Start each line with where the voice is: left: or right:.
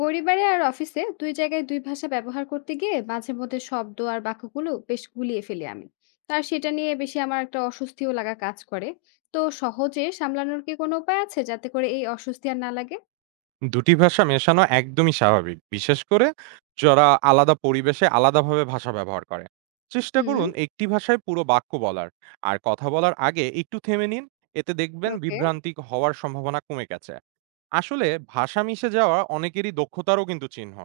left: পরিবারে আর অফিসে দুই জায়গায় দুই ভাষা ব্যবহার করতে গিয়ে মাঝে মধ্যে শব্দ আর বাক্যগুলো বেশ গুলিয়ে ফেলি আমি। আর সেটা নিয়ে বেশি আমার একটা অস্বস্তিও লাগা কাজ করে। তো সহজে সামলানোর কি কোনো উপায় আছে যাতে করে এই অস্বস্তি আর না লাগে?
right: দুটি ভাষা মেশানো একদমই স্বাভাবিক বিশেষ করে যারা আলাদা পরিবেশে আলাদাভাবে ভাষা ব্যবহার করে চেষ্টা
left: হুম।
right: করুন একটি ভাষায় পুরো বাক্য বলার। আর কথা বলার আগে একটু থেমে নিন। এতে দেখবেন
left: ওকে।
right: বিভ্রান্তি হওয়ার সম্ভাবনা কমে গেছে। আসলে ভাষা মিশে যাওয়া অনেকেরই দক্ষতারও কিন্তু চিহ্ন।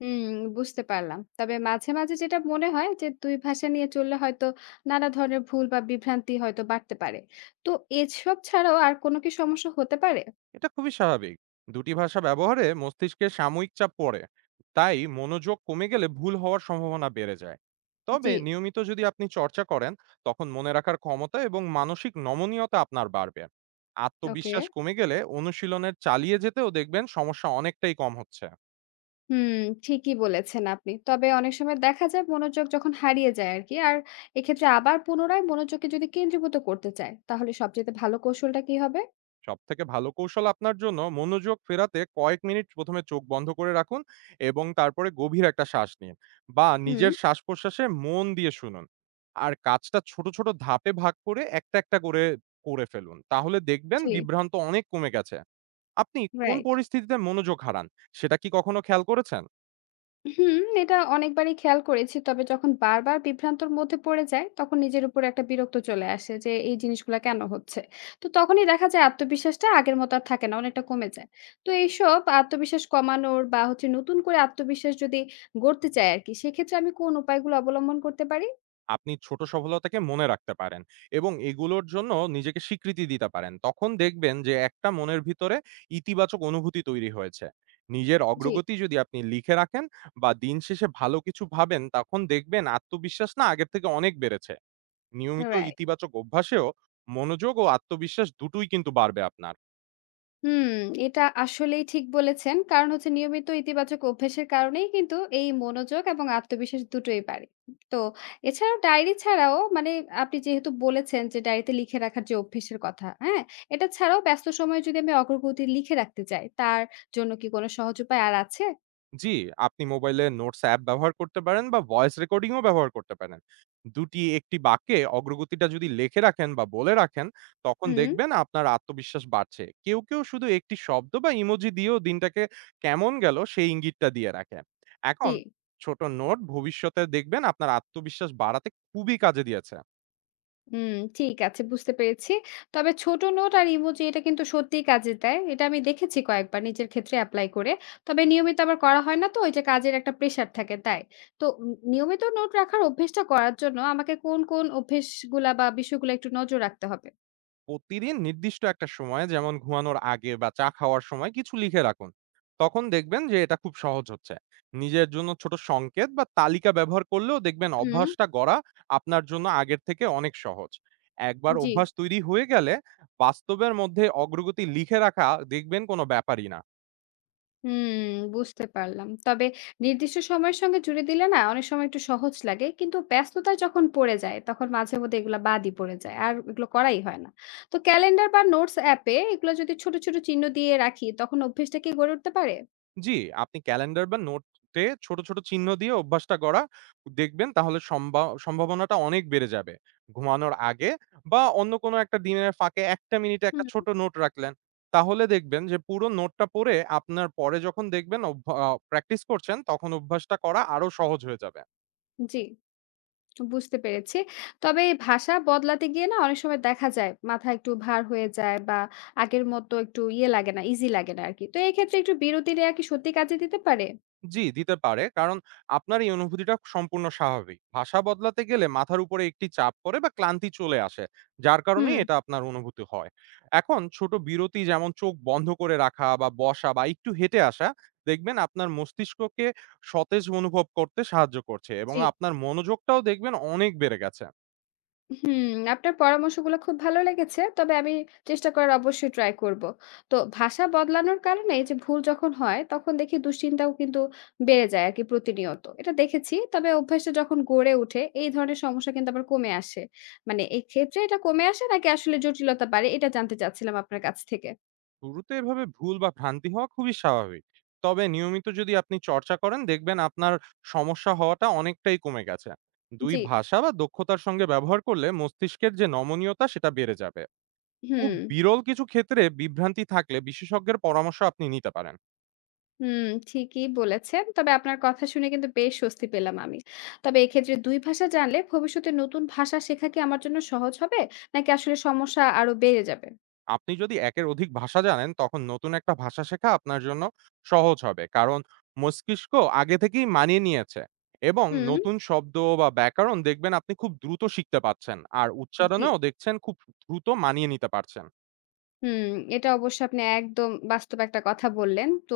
left: হুম, বুঝতে পারলাম। তবে মাঝে মাঝে যেটা মনে হয় যে দুই ভাষা নিয়ে চললে হয়তো নানা ধরনের ভুল বা বিভ্রান্তি হয়তো বাড়তে পারে। তো এসব ছাড়াও আর কোনো কি সমস্যা হতে পারে?
right: এটা খুবই স্বাভাবিক। দুটি ভাষা ব্যবহারে মস্তিষ্কে সাময়িক চাপ পড়ে, তাই মনোযোগ কমে গেলে ভুল হওয়ার সম্ভাবনা বেড়ে যায়। তবে
left: জি।
right: নিয়মিত যদি আপনি চর্চা করেন, তখন মনে রাখার ক্ষমতা এবং মানসিক নমনীয়তা আপনার বাড়বে।
left: ওকে।
right: আত্মবিশ্বাস কমে গেলে অনুশীলনের চালিয়ে যেতেও দেখবেন সমস্যা অনেকটাই কম হচ্ছে।
left: হুম, ঠিকই বলেছেন আপনি। তবে অনেক সময় দেখা যায় মনোযোগ যখন হারিয়ে যায় আরকি। আর এক্ষেত্রে আবার পুনরায় মনোযোগকে যদি কেন্দ্রীভূত করতে চায়, তাহলে সবচাইতে ভালো কৌশলটা কি হবে?
right: সবথেকে ভালো কৌশল আপনার জন্য মনোযোগ ফেরাতে কয়েক মিনিট প্রথমে চোখ বন্ধ করে রাখুন এবং তারপরে গভীর একটা শ্বাস নিন বা
left: হুম।
right: নিজের শ্বাস প্রশ্বাসে মন দিয়ে শুনুন। আর কাজটা ছোট ছোট ধাপে ভাগ করে একটা একটা করে করে ফেলুন, তাহলে দেখবেন
left: জি।
right: বিভ্রান্ত অনেক কমে গেছে। আপনি কোন
left: রাইট।
right: পরিস্থিতিতে মনোযোগ হারান, সেটা কি কখনো খেয়াল করেছেন?
left: হুম, এটা অনেকবারই খেয়াল করেছি। তবে যখন বারবার বিভ্রান্তর মধ্যে পড়ে যায়, তখন নিজের উপরে একটা বিরক্ত চলে আসে যে এই জিনিসগুলা কেন হচ্ছে? তো তখনই দেখা যায় আত্মবিশ্বাসটা আগের মতো আর থাকে না, অনেকটা কমে যায়। তো এইসব আত্মবিশ্বাস কমানোর বা হচ্ছে নতুন করে আত্মবিশ্বাস যদি গড়তে চাই আরকি, সেক্ষেত্রে আমি কোন উপায়গুলো অবলম্বন করতে পারি?
right: আপনি ছোট সফলতাকে মনে রাখতে পারেন এবং এগুলোর জন্য নিজেকে স্বীকৃতি দিতে পারেন। তখন দেখবেন যে একটা মনের ভিতরে ইতিবাচক অনুভূতি তৈরি হয়েছে। নিজের
left: জি।
right: অগ্রগতি যদি আপনি লিখে রাখেন বা দিন শেষে ভালো কিছু ভাবেন, তখন দেখবেন আত্মবিশ্বাস না আগের থেকে অনেক বেড়েছে। নিয়মিত
left: রাইট।
right: ইতিবাচক অভ্যাসেও মনোযোগ ও আত্মবিশ্বাস দুটোই কিন্তু বাড়বে আপনার।
left: হুম, এটা আসলেই ঠিক বলেছেন। কারণ হচ্ছে নিয়মিত ইতিবাচক অভ্যাসের কারণেই কিন্তু এই মনোযোগ এবং আত্মবিশ্বাস দুটোই বাড়ে। তো এছাড়াও ডায়েরি ছাড়াও মানে আপনি যেহেতু বলেছেন যে ডায়েরিতে লিখে রাখার যে অভ্যাসের কথা, হ্যাঁ? এটা ছাড়াও ব্যস্ত সময়ে যদি আমি অগ্রগতি লিখে রাখতে চাই, তার জন্য কি কোনো সহজ উপায় আর আছে?
right: জি, আপনি মোবাইলে নোটস অ্যাপ ব্যবহার করতে পারেন বা ভয়েস রেকর্ডিং ও ব্যবহার করতে পারেন। দুটি একটি বাক্যে অগ্রগতিটা যদি লিখে রাখেন বা বলে রাখেন, তখন
left: হুম।
right: দেখবেন আপনার আত্মবিশ্বাস বাড়ছে। কেউ, কেউ শুধু একটি শব্দ বা ইমোজি দিয়েও দিনটাকে কেমন গেল সেই ইঙ্গিতটা দিয়ে রাখে।
left: জি।
right: এখন ছোট নোট ভবিষ্যতে দেখবেন আপনার আত্মবিশ্বাস বাড়াতে খুবই কাজে দিয়েছে।
left: হুম, ঠিক আছে, বুঝতে পেরেছি। তবে ছোট নোট আর ইমোজি এটা কিন্তু সত্যিই কাজে দেয়। এটা আমি দেখেছি কয়েকবার নিজের ক্ষেত্রে এপ্লাই করে। তবে নিয়মিত আবার করা হয় না, তো ওই যে কাজের একটা প্রেশার থাকে তাই। তো নিয়মিত নোট রাখার অভ্যেসটা করার জন্য আমাকে কোন, কোন অভ্যেসগুলা বা বিষয়গুলা একটু নজর রাখতে হবে?
right: প্রতিদিন নির্দিষ্ট একটা সময়ে যেমন ঘুমানোর আগে বা চা খাওয়ার সময় কিছু লিখে রাখুন। তখন দেখবেন যে এটা খুব সহজ হচ্ছে। নিজের জন্য ছোট সংকেত বা তালিকা ব্যবহার করলেও দেখবেন
left: হুম।
right: অভ্যাসটা গড়া আপনার জন্য আগের থেকে অনেক সহজ। একবার
left: জি।
right: অভ্যাস তৈরি হয়ে গেলে বাস্তবের মধ্যে অগ্রগতি লিখে রাখা দেখবেন কোনো ব্যাপারই না।
left: হুম, বুঝতে পারলাম। তবে নির্দিষ্ট সময়ের সঙ্গে জুড়ে দিলে না অনেক সময় একটু সহজ লাগে। কিন্তু ব্যস্ততায় যখন পড়ে যায় তখন মাঝে মধ্যে এগুলা বাদই পড়ে যায়। আর এগুলো করাই হয় না। তো ক্যালেন্ডার বা নোটস অ্যাপে এগুলো যদি ছোট, ছোট চিহ্ন দিয়ে রাখি তখন অভ্যেসটা কি গড়ে উঠতে পারে?
right: জি, আপনি ক্যালেন্ডার বা নোটে ছোট, ছোট চিহ্ন দিয়ে অভ্যাসটা গড়া দেখবেন তাহলে সম্ভাবনাটা অনেক বেড়ে যাবে। ঘুমানোর আগে বা অন্য কোনো একটা দিনের ফাঁকে ১ টা মিনিটে একটা
left: হুম।
right: ছোট নোট রাখলেন। তাহলে দেখবেন যে পুরো নোটটা পড়ে আপনার পরে যখন দেখবেন অভ্যা আ প্র্যাকটিস করছেন তখন অভ্যাসটা করা আরো সহজ হয়ে যাবে।
left: জি, বুঝতে পেরেছি। তবে এই ভাষা বদলাতে গিয়ে না অনেক সময় দেখা যায় মাথা একটু ভার হয়ে যায় বা আগের মতো একটু ইয়ে লাগে না, ইজি লাগে না আরকি। তো এক্ষেত্রে একটু বিরতি নেয়া কি সত্যি কাজে দিতে পারে?
right: জি, দিতে পারে। কারণ আপনার এই অনুভূতিটা সম্পূর্ণ স্বাভাবিক। ভাষা বদলাতে গেলে মাথার উপরে একটি চাপ পড়ে বা ক্লান্তি চলে আসে। যার কারণেই
left: হুম।
right: এটা আপনার অনুভূতি হয়। এখন ছোট বিরতি যেমন চোখ বন্ধ করে রাখা বা বসা বা একটু হেঁটে আসা দেখবেন আপনার মস্তিষ্ককে সতেজ অনুভব করতে সাহায্য করছে এবং
left: জি।
right: আপনার মনোযোগটাও দেখবেন অনেক বেড়ে গেছে।
left: হুম, আপনার পরামর্শগুলো খুব ভালো লেগেছে। তবে আমি চেষ্টা করার অবশ্যই ট্রাই করব। তো ভাষা বদলানোর কারণে এই যে ভুল যখন হয়, তখন দেখি দুশ্চিন্তাও কিন্তু বেড়ে যায় আরকি প্রতিনিয়ত। এটা দেখেছি। তবে অভ্যাসটা যখন গড়ে ওঠে, এই ধরনের সমস্যা কিন্তু আবার কমে আসে। মানে এক্ষেত্রে এটা কমে আসে নাকি আসলে জটিলতা বাড়ে? এটা জানতে চাচ্ছিলাম আপনার কাছ থেকে।
right: শুরুতে এভাবে ভুল বা ভ্রান্তি হওয়া খুবই স্বাভাবিক। তবে নিয়মিত যদি আপনি চর্চা করেন দেখবেন আপনার সমস্যা হওয়াটা অনেকটাই কমে গেছে। দুই
left: জি।
right: ভাষা বা দক্ষতার সঙ্গে ব্যবহার করলে মস্তিষ্কের যে নমনীয়তা সেটা বেড়ে যাবে। খুব
left: হুম।
right: বিরল কিছু ক্ষেত্রে বিভ্রান্তি থাকলে বিশেষজ্ঞের পরামর্শ আপনি নিতে পারেন।
left: হুম, ঠিকই বলেছেন। তবে আপনার কথা শুনে কিন্তু বেশ স্বস্তি পেলাম আমি। তবে এক্ষেত্রে ২ ভাষা জানলে ভবিষ্যতে নতুন ভাষা শেখা কি আমার জন্য সহজ হবে? নাকি আসলে সমস্যা আরো বেড়ে যাবে?
right: আপনি যদি একের অধিক ভাষা জানেন, তখন নতুন একটা ভাষা শেখা আপনার জন্য সহজ হবে। কারণ মস্তিষ্ক আগে থেকেই মানিয়ে নিয়েছে এবং
left: হুম।
right: নতুন শব্দ বা ব্যাকরণ দেখবেন আপনি খুব দ্রুত শিখতে পারছেন। আর
left: জি।
right: উচ্চারণেও দেখছেন খুব দ্রুত মানিয়ে নিতে পারছেন।
left: হুম, এটা অবশ্য আপনি একদম বাস্তব একটা কথা বললেন। তো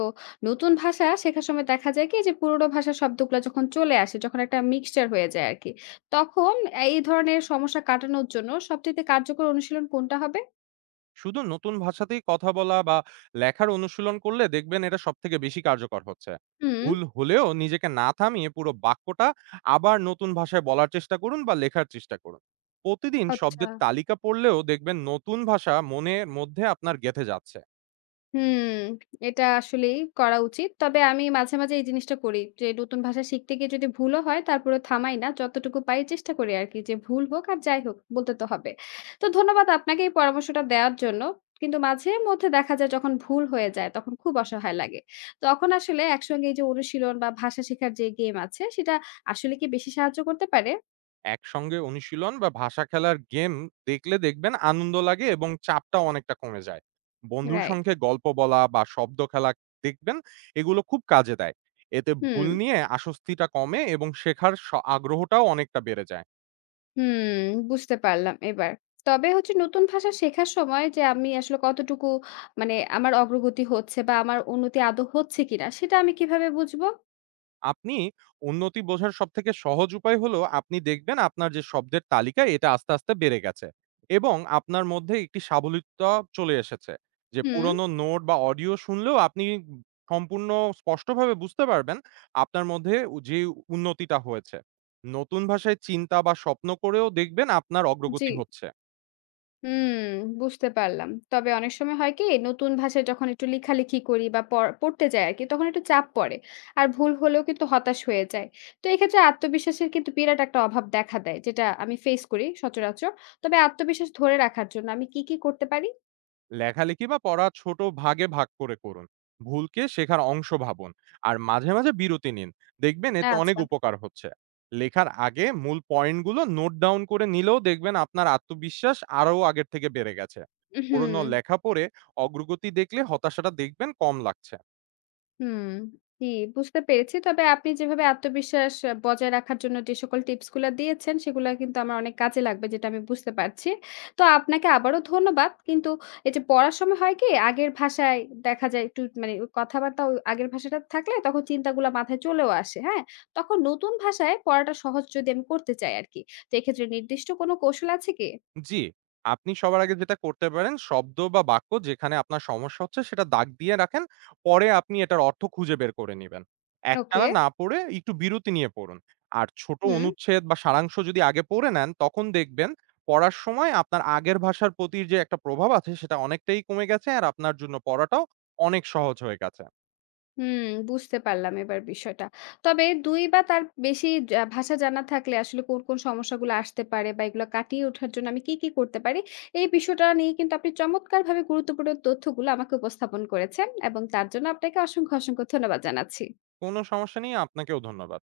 left: নতুন ভাষা শেখার সময় দেখা যায় কি যে পুরোনো ভাষার শব্দগুলা যখন চলে আসে, যখন একটা mixture হয়ে যায় আরকি। তখন এই ধরনের সমস্যা কাটানোর জন্য সবচাইতে কার্যকর অনুশীলন কোনটা হবে?
right: শুধু নতুন ভাষাতেই কথা বলা বা লেখার অনুশীলন করলে দেখবেন এটা সবথেকে বেশি কার্যকর হচ্ছে।
left: হুম।
right: ভুল হলেও নিজেকে না থামিয়ে পুরো বাক্যটা আবার নতুন ভাষায় বলার চেষ্টা করুন বা লেখার চেষ্টা করুন। প্রতিদিন
left: আচ্ছা।
right: শব্দের তালিকা পড়লেও দেখবেন নতুন ভাষা মনের মধ্যে আপনার গেঁথে যাচ্ছে।
left: হুম, এটা আসলেই করা উচিত। তবে আমি মাঝে, মাঝে এই জিনিসটা করি যে নতুন ভাষা শিখতে গিয়ে যদি ভুলও হয় তারপরে থামাই না। যতটুকু পারি চেষ্টা করি আরকি, যে ভুল হোক আর যাই হোক বলতে তো হবে। তো ধন্যবাদ আপনাকে এই পরামর্শটা দেওয়ার জন্য। কিন্তু মাঝে মধ্যে দেখা যায় যখন ভুল হয়ে যায় তখন খুব অসহায় লাগে। তখন আসলে একসঙ্গে এই যে অনুশীলন বা ভাষা শেখার যে গেম আছে সেটা আসলে কি বেশি সাহায্য করতে পারে?
right: একসঙ্গে অনুশীলন বা ভাষা খেলার গেম দেখলে দেখবেন আনন্দ লাগে এবং চাপটাও অনেকটা কমে যায়। বন্ধুর
left: রাইট।
right: সঙ্গে গল্প বলা বা শব্দ খেলা দেখবেন এগুলো খুব কাজে দেয়। এতে ভুল
left: হুম।
right: নিয়ে আসস্তিটা কমে এবং শেখার স আগ্রহটাও অনেকটা বেড়ে যায়।
left: হুম, বুঝতে পারলাম এবার। তবে হচ্ছে নতুন ভাষা শেখার সময় যে আমি আসলে কতটুকু মানে আমার অগ্রগতি হচ্ছে বা আমার উন্নতি আদৌ হচ্ছে কিনা সেটা আমি কিভাবে বুঝবো?
right: আপনি উন্নতি বোঝার সবথেকে সহজ উপায় হলো আপনি দেখবেন আপনার যে শব্দের তালিকা এটা আস্তে আস্তে বেড়ে গেছে এবং আপনার মধ্যে একটি সাবলীলতা চলে এসেছে, যে
left: হুম।
right: পুরনো নোট বা অডিও শুনলেও আপনি সম্পূর্ণ স্পষ্টভাবে বুঝতে পারবেন আপনার মধ্যে যে উন্নতিটা হয়েছে। নতুন ভাষায় চিন্তা বা স্বপ্ন করেও দেখবেন আপনার
left: জি।
right: অগ্রগতি হচ্ছে।
left: হুম, বুঝতে পারলাম। তবে অনেক সময় হয় কি নতুন ভাষায় যখন একটু লেখালেখি করি বা পড়তে যাই আরকি তখন একটু চাপ পড়ে। আর ভুল হলেও কিন্তু হতাশ হয়ে যায়। তো এক্ষেত্রে আত্মবিশ্বাসের কিন্তু বিরাট একটা অভাব দেখা দেয় যেটা আমি ফেস করি সচরাচর। তবে আত্মবিশ্বাস ধরে রাখার জন্য আমি কি, কি করতে পারি?
right: লেখালেখি বা পড়া ছোট ভাগে ভাগ করে করুন। ভুলকে শেখার অংশ ভাবুন, আর মাঝে মাঝে বিরতি নিন, দেখবেন এতে অনেক
left: আচ্ছা।
right: উপকার হচ্ছে। লেখার আগে মূল পয়েন্টগুলো নোট ডাউন করে নিলেও দেখবেন আপনার আত্মবিশ্বাস আরও আগের থেকে বেড়ে গেছে।
left: হুম।
right: পুরনো লেখা পড়ে অগ্রগতি দেখলে হতাশাটা দেখবেন কম লাগছে।
left: হুম, জি, বুঝতে পেরেছি। তবে আপনি যেভাবে আত্মবিশ্বাস বজায় রাখার জন্য যে সকল টিপস গুলা দিয়েছেন, সেগুলা কিন্তু আমার অনেক কাজে লাগবে যেটা আমি বুঝতে পারছি। তো আপনাকে আবারও ধন্যবাদ। কিন্তু এই যে পড়ার সময় হয় কি আগের ভাষায় দেখা যায় একটু মানে ওই কথাবার্তা ও আগের ভাষাটা থাকলে তখন চিন্তাগুলা মাথায় চলেও আসে, হ্যাঁ? তখন নতুন ভাষায় পড়াটা সহজ যদি আমি করতে চাই আরকি। তো এক্ষেত্রে নির্দিষ্ট কোনো কৌশল আছে কি?
right: জি, আপনি সবার আগে যেটা করতে পারেন শব্দ বা বাক্য যেখানে আপনার সমস্যা হচ্ছে সেটা দাগ দিয়ে রাখেন। পরে আপনি এটার অর্থ খুঁজে বের করে নিবেন।
left: ওকে।
right: একটানা না পড়ে একটু বিরতি নিয়ে পড়ুন। আর ছোট
left: হুম।
right: অনুচ্ছেদ বা সারাংশ যদি আগে পড়ে নেন তখন দেখবেন পড়ার সময় আপনার আগের ভাষার প্রতি যে একটা প্রভাব আছে সেটা অনেকটাই কমে গেছে আর আপনার জন্য পড়াটাও অনেক সহজ হয়ে গেছে।
left: হুম, বুঝতে পারলাম এবার বিষয়টা। তবে ২ বা তার বেশি যা ভাষা জানা থাকলে আসলে কোন, কোন সমস্যাগুলো আসতে পারে বা এগুলো কাটিয়ে ওঠার জন্য আমি কি, কি করতে পারি? এই বিষয়টা নিয়ে কিন্তু আপনি চমৎকারভাবে গুরুত্বপূর্ণ তথ্যগুলো আমাকে উপস্থাপন করেছেন এবং তার জন্য আপনাকে অসংখ্য, অসংখ্য ধন্যবাদ জানাচ্ছি।
right: কোনো সমস্যা নেই, আপনাকেও ধন্যবাদ।